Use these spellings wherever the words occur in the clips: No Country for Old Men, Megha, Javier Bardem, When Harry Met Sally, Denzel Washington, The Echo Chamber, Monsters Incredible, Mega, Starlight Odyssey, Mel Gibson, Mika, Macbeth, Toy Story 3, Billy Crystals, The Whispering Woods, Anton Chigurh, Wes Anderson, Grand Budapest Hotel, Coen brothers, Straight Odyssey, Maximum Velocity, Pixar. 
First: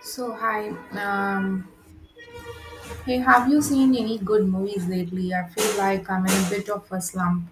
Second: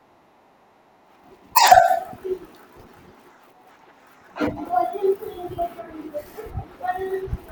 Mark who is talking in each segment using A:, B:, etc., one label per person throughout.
A: So hi, hey, have you seen any good movies lately? I feel like I'm in a bit of a slump.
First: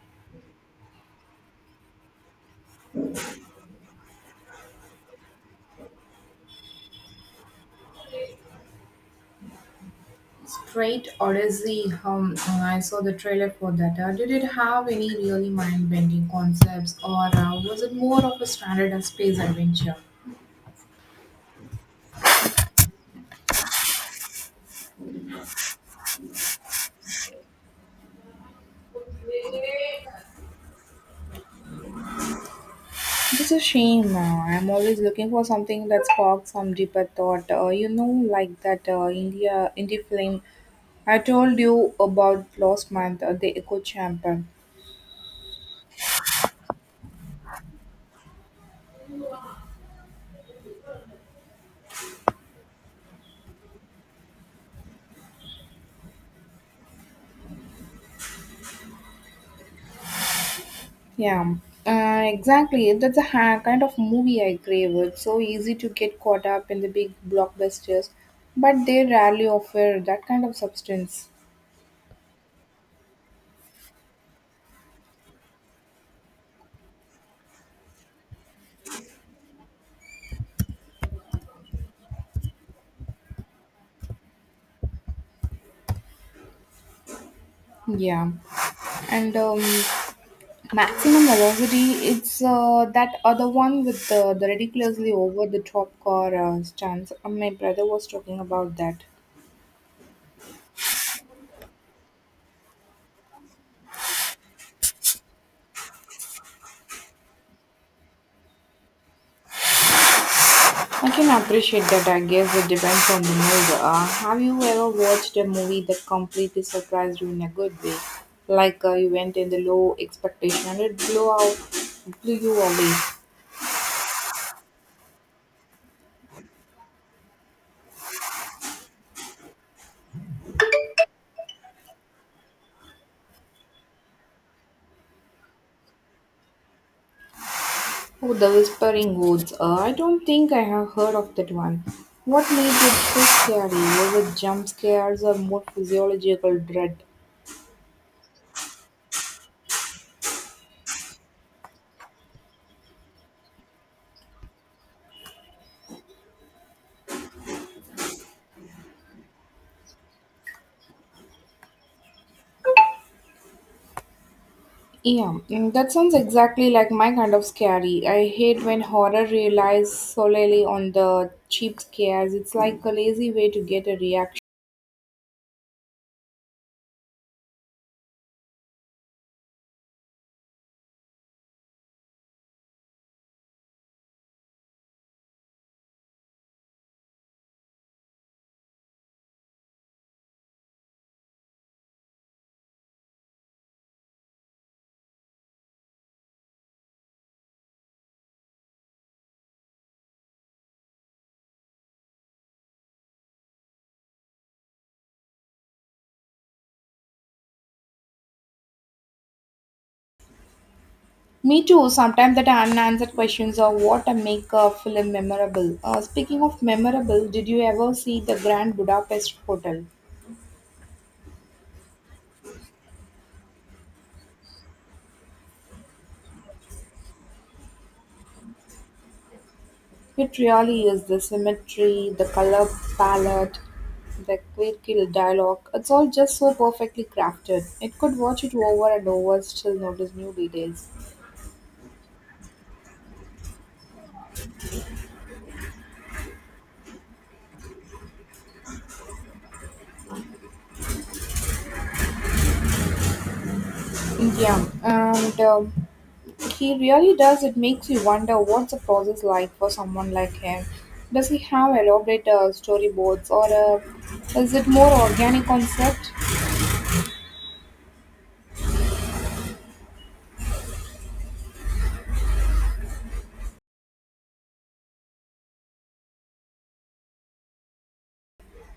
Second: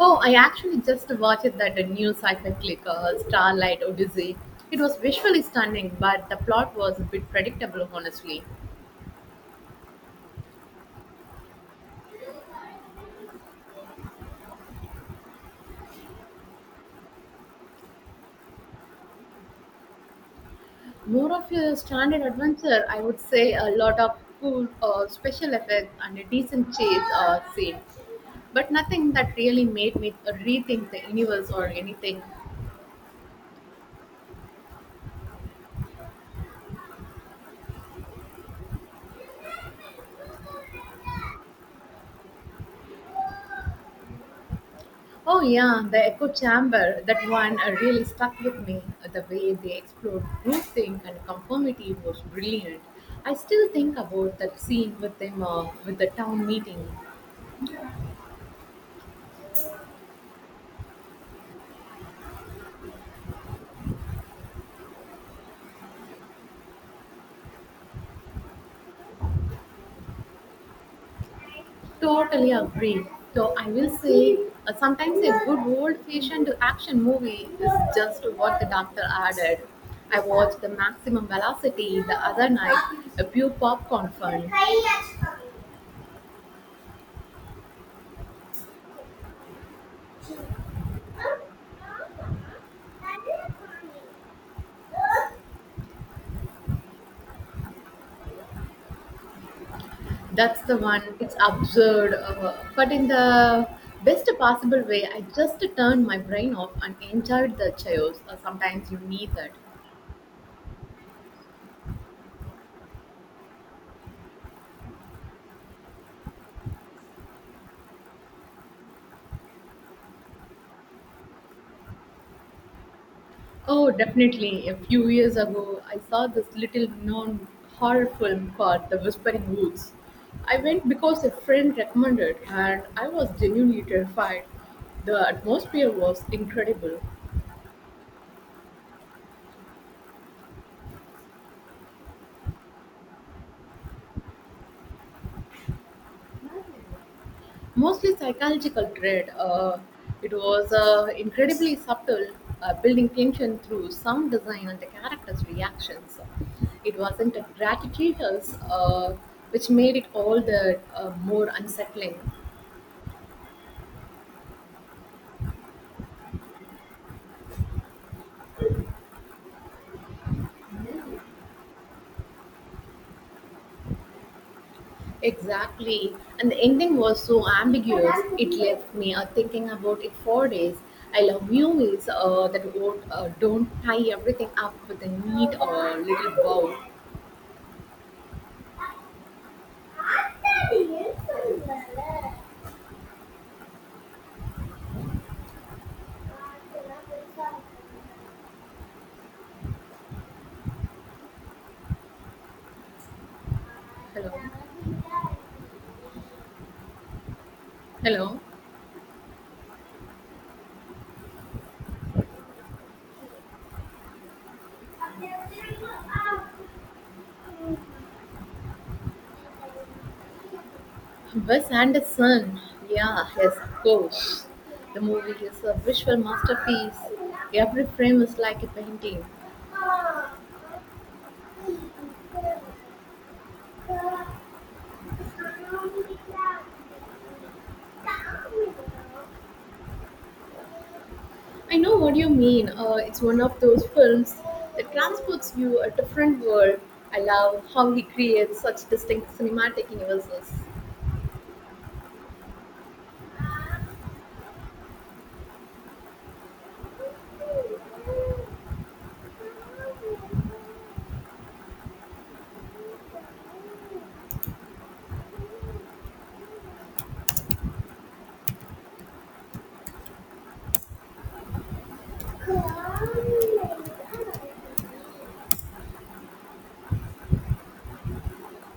B: Oh, I actually just watched that new sci-fi click, Starlight Odyssey. It was visually stunning, but the plot was a bit predictable, honestly.
A: Straight Odyssey, I saw the trailer for that. Did it have any really mind-bending concepts, or was it more of a standard space adventure?
B: More of a standard adventure, I would say. A lot of cool special effects and a decent chase scene, but nothing that really made me rethink the universe or anything.
A: It's a shame. I'm always looking for something that sparks some deeper thought. Like that India indie film I told you about last month, The Echo Chamber.
B: Oh yeah, the echo chamber. That one really stuck with me. The way they explored group think and conformity was brilliant. I still think about that scene with them with the town meeting.
A: Yeah, exactly. That's kind of movie I crave. It's so easy to get caught up in the big blockbusters, but they rarely offer that kind of substance.
B: Totally agree. So I will say, sometimes a good old-fashioned action movie is just what the doctor added. I watched the Maximum Velocity the other night. A pure popcorn fun.
A: Yeah, and Maximum Velocity, it's that other one with the ridiculously over the top car stunts. My brother was talking about that.
B: That's the one. It's absurd, but in the best possible way. I just turned my brain off and enjoyed the chaos. Sometimes you need that.
A: I can appreciate that. I guess it depends on the mood. Have you ever watched a movie that completely surprised you in a good way? Like you went in the low expectation and blew you away.
B: Oh, definitely. A few years ago, I saw this little known horror film called The Whispering Woods. I went because a friend recommended, and I was genuinely terrified. The atmosphere was incredible.
A: Oh, The Whispering Woods. I don't think I have heard of that one. What made it so scary? Was it jump scares or more physiological dread?
B: Mostly psychological dread. It was incredibly subtle, building tension through sound design and the characters' reactions. It wasn't a gratuitous, which made it all the more unsettling.
A: Yeah, that sounds exactly like my kind of scary. I hate when horror relies solely on the cheap scares. It's like a lazy way to get a reaction.
B: Exactly, and the ending was so ambiguous. It left me thinking about it for days. I love movies that won't, don't tie everything up with a neat little bow. Hello. Hello,
A: Me too. Sometimes that unanswered questions are what make a film memorable. Speaking of memorable, did you ever see the Grand Budapest Hotel?
B: Wes Anderson. Yeah, yes, of course. The movie is a visual masterpiece. Every frame is like a painting.
A: It really is the symmetry, the color palette, the quick dialogue. It's all just so perfectly crafted. It could watch it over and over, still notice new details.
B: I know what you mean. It's one of those films that transports you a different world. I love how he creates such distinct cinematic universes.
A: Yeah, and he really does. It makes you wonder what's the process like for someone like him. Does he have elaborate storyboards or is it more organic concept?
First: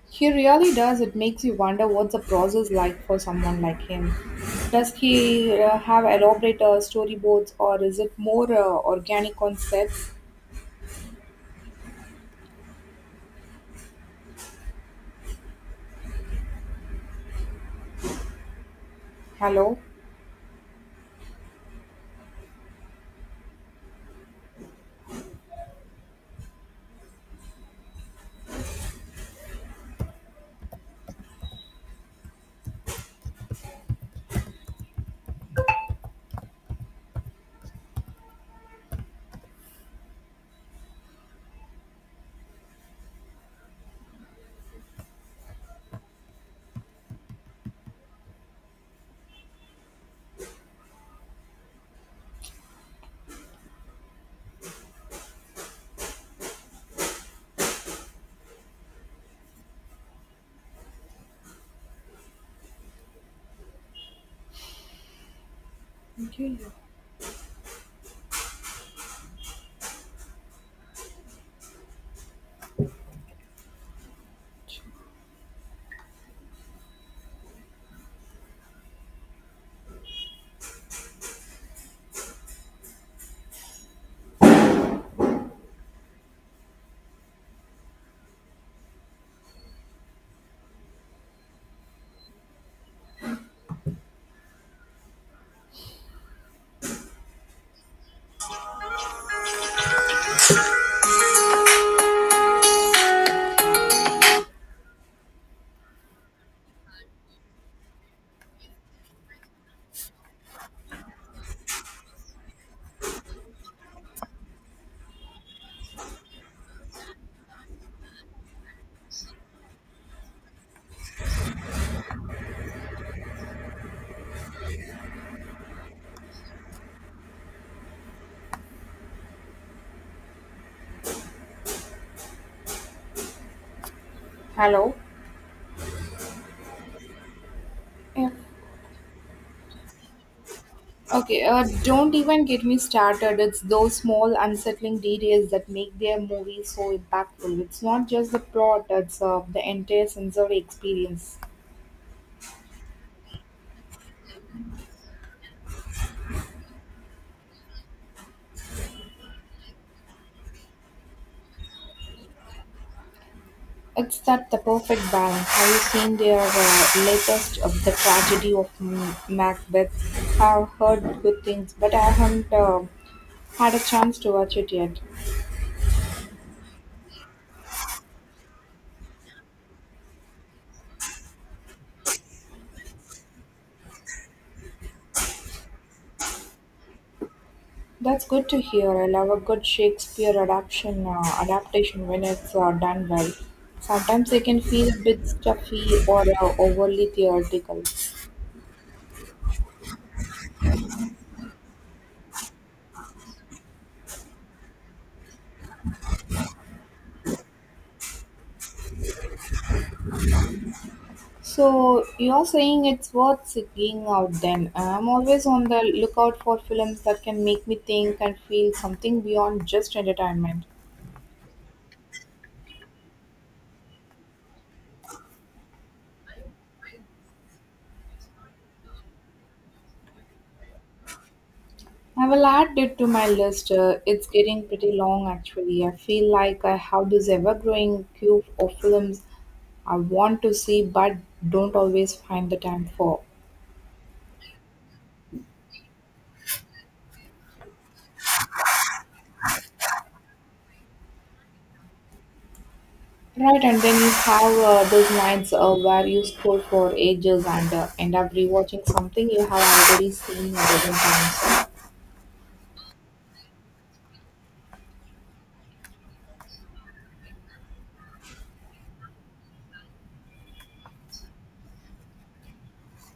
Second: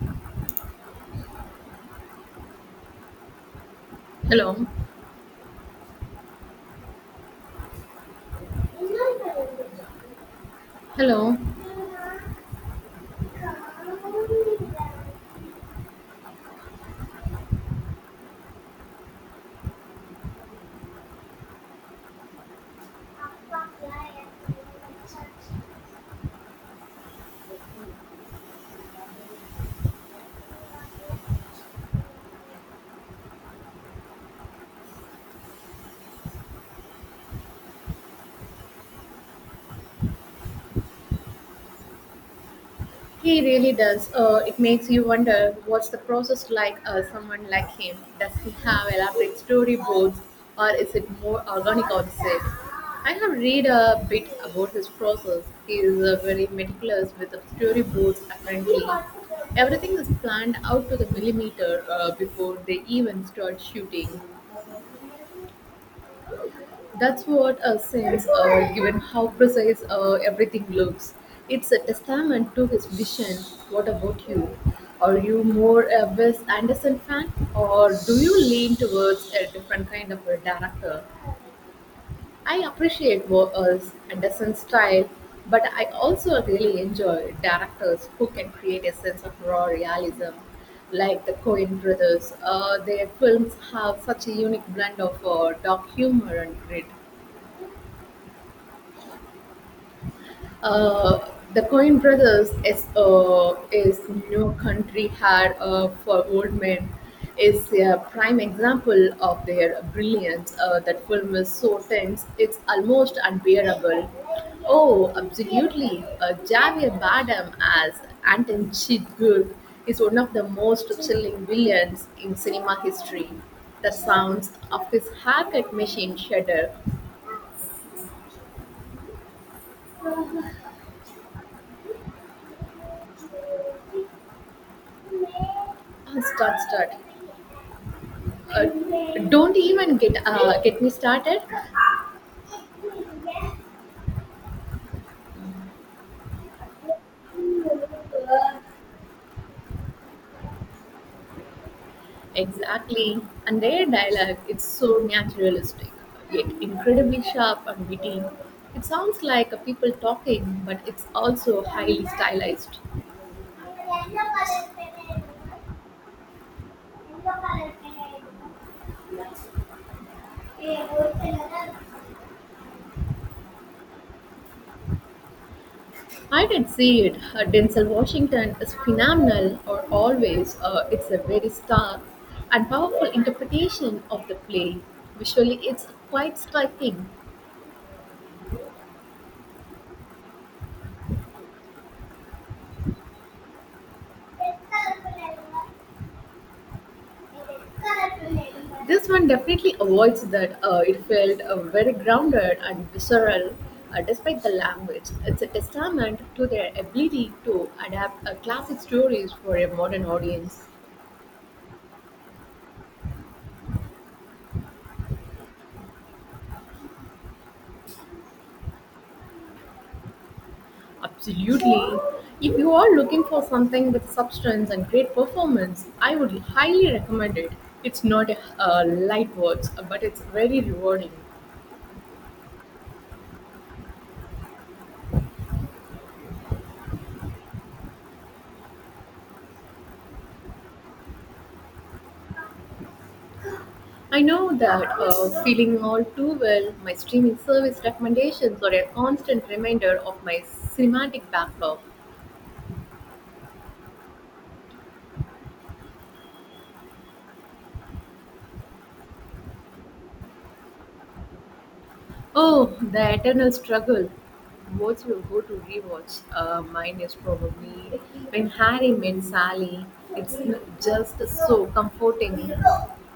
A: He really does. It makes you wonder what's the process like for someone like him.
B: Hello,
A: Does he have elaborate storyboards or is it more organic concept?
B: hello.
A: Hello.
B: He really does. It makes you wonder what's the process like someone like him? Does he have elaborate storyboards or is it more organic or safe? I have read a bit about his process. He is very meticulous with the storyboards apparently. Everything is planned out to the millimeter before they even start shooting.
A: Okay.
B: That's what a sense, given how precise everything looks. It's a testament to his vision. What about you? Are you more a Wes Anderson fan, or do you lean towards a different kind of a director? I appreciate Anderson's style, but I also really enjoy directors who can create a sense of raw realism, like the Coen brothers. Their films have such a unique blend of dark humor and grit. Uh, the Coen brothers is No Country Had for Old Men is a prime example of their brilliance. That film is so tense, it's almost unbearable. Oh, absolutely. Javier Bardem as Anton Chigurh is one of the most chilling villains in cinema history. The sounds of his haircut machine shudder.
A: Hello.
B: Ah, start.
A: Yeah.
B: Uh, don't even get me started.
A: Okay, don't even get me started. It's those small, unsettling details that make their movies so impactful. It's not just the plot, it's the entire sensory experience.
B: Exactly, and their dialogue it's so naturalistic, yet incredibly sharp and witty. It sounds like a people talking, but it's also highly stylized.
A: It's that the perfect balance. Have you seen their latest of the tragedy of Macbeth? I've heard good things, but I haven't had a chance to watch it yet.
B: I did see it. Denzel Washington is phenomenal, or always. It's a very stark and powerful interpretation of the play. Visually, it's quite striking.
A: That's good to hear. I love a good Shakespeare adaptation when it's done well. Sometimes they can feel a bit stuffy or overly theoretical.
B: This one definitely avoids that. It felt very grounded and visceral, despite the language. It's a testament to their ability to adapt classic stories for a modern audience.
A: So you're saying it's worth seeking out then. I'm always on the lookout for films that can make me think and feel something beyond just entertainment.
B: Absolutely. If you are looking for something with substance and great performance, I would highly recommend it. It's not a light words, but it's very rewarding.
A: I will add it to my list. It's getting pretty long actually. I feel like I have this ever growing queue of films I want to see but don't always find the time for.
B: I know that feeling all too well. My streaming service recommendations are a constant reminder of my cinematic backlog.
A: Right, and then you have those nights where you scroll for ages and end up rewatching something you have already seen a dozen times.
B: Oh, the eternal struggle. What's your go to rewatch? Mine is probably When Harry Met Sally. It's just so comforting.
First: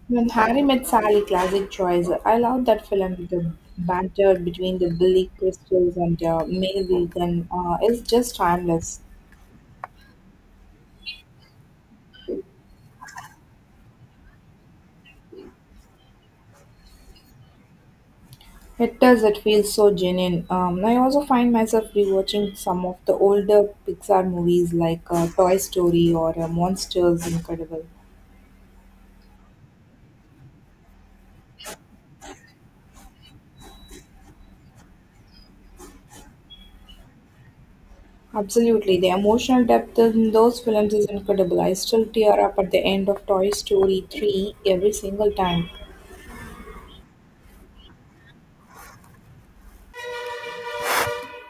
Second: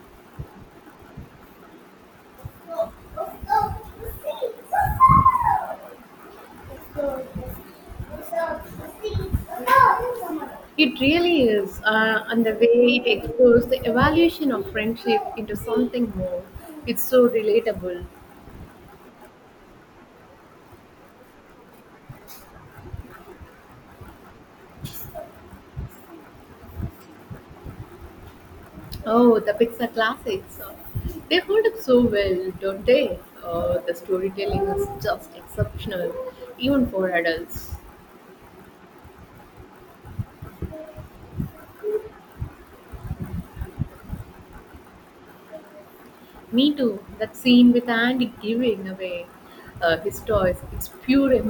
A: When Harry Met Sally, classic choice. I love that film. The banter between the Billy Crystals and Mel Gibson is just timeless.
B: It really is, and the way it explores the evolution of friendship into something more. It's so relatable.
A: It does, it feels so genuine. I also find myself rewatching some of the older Pixar movies like Toy Story or Monsters Incredible.
B: Oh, the Pixar classics. They hold up so well, don't they? The storytelling is just exceptional, even for adults.
A: Absolutely, the emotional depth in those films is incredible. I still tear up at the end of Toy Story 3 every single time.
B: Me too. That scene with Andy giving away his toys, it's pure